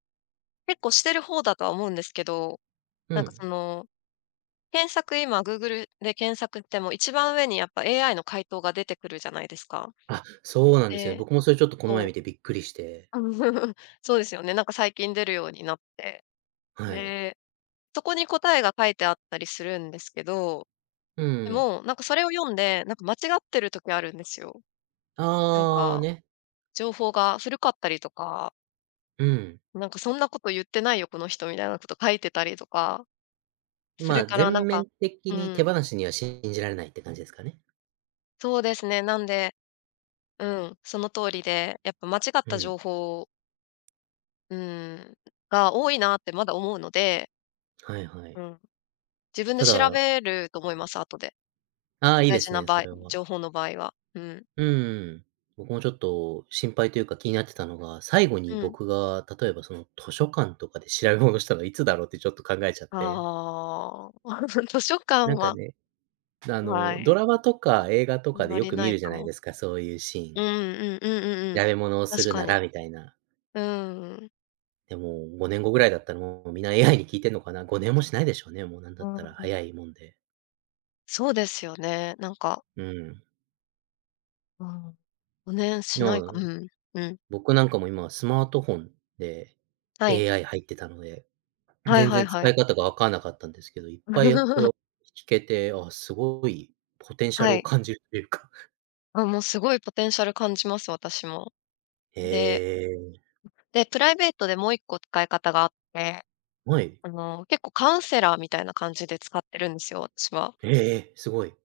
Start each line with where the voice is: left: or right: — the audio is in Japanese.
left: 結構してる方だとは思うんですけど、
right: う
left: なんかそ
right: ん。
left: の。検索、今グーグルで検索ても、一番上にやっぱ AI の回答が出てくるじゃないですか。
right: あ、そうなんですよね。
left: で、
right: 僕もそれちょっと、この前
left: そう。
right: 見てびっくりして。
left: そうですよね。なんか最近出るようになって。
right: はい。
left: で、そこに答えが書いてあったりするんですけど。
right: う
left: で
right: ーん。
left: も、なんかそれを読んで、なんか間違ってる時あるんですよ。なん
right: ああ、
left: か、
right: ね。
left: 情報が古かったりとか
right: うん。
left: 「なんか、そんな事言ってないよ、この人」みたいな事書いてたりとか。
right: ん、
left: そ
right: ま
left: れ
right: あ、
left: からな
right: 全
left: んか
right: 面的
left: う
right: に手
left: ん。
right: 放しには信じられないって感じですかね。
left: そうですね、なんで、うん、その通りで、やっぱ間違っ
right: う
left: た
right: ん。
left: 情報をうーん、が、多いなって、まだ思うので。
right: はいは
left: う
right: い。
left: ん。自分で
right: た
left: 調
right: だ
left: べると思います、後で、
right: ああ、いい
left: 大
right: で
left: 事
right: す
left: な
right: ね、
left: 場
right: そ
left: 合
right: れは。
left: 情報の場合は、うん。
right: うーん、僕もちょっと心配と言うか、気になってたのが、最後
left: う
right: に
left: ん。
right: 僕が、例えば、その図書館とかで調べ物したのはいつだろうって、ちょっと考えちゃって
left: ああ、図書館
right: なんか
left: は
right: ね。な、あ
left: うわ
right: の、ド
left: い。
right: ラマとか、映画と
left: あん
right: かで、
left: ま
right: よ
left: り
right: く
left: な
right: 見
left: い
right: るじゃ
left: か
right: ない
left: も。
right: ですか、そう言うシー
left: うー
right: ン。
left: ん、うんうんうんうん。
right: やれ物をす
left: 確
right: る
left: か
right: なら
left: に。
right: みたいな。
left: うーん。
right: でも5年後位だったら、もう皆 AI に聞いてんのかな。5年もしないでしょうね、もう、なん
left: う
right: だったら、
left: ーん。
right: 早いもんで。
left: そうですよね、なんか
right: うん。
left: うん、ん、ね、しな
right: の
left: いかう
right: う
left: ん、うん。
right: 僕なんかも今はスマートフォンで
left: はい。
right: AI 入ってたので、ん、
left: はい
right: 全
left: はい
right: 然使
left: は
right: い
left: い。
right: 方が分かんなかったんですけど、いっぱい、やこ よ聞けて、あ、凄いポテンシャ
left: は
right: ルを
left: い。
right: 感じるって言うか。
left: あ、もう凄いポテンシャル感じます、私も。
right: へ
left: で
right: え。
left: うで、プライベートでもう一個使い方があって。
right: うあい。
left: あの、結構カウンセラーみたいな感じで使ってるんですよ、私は。
right: へえ、え、凄い。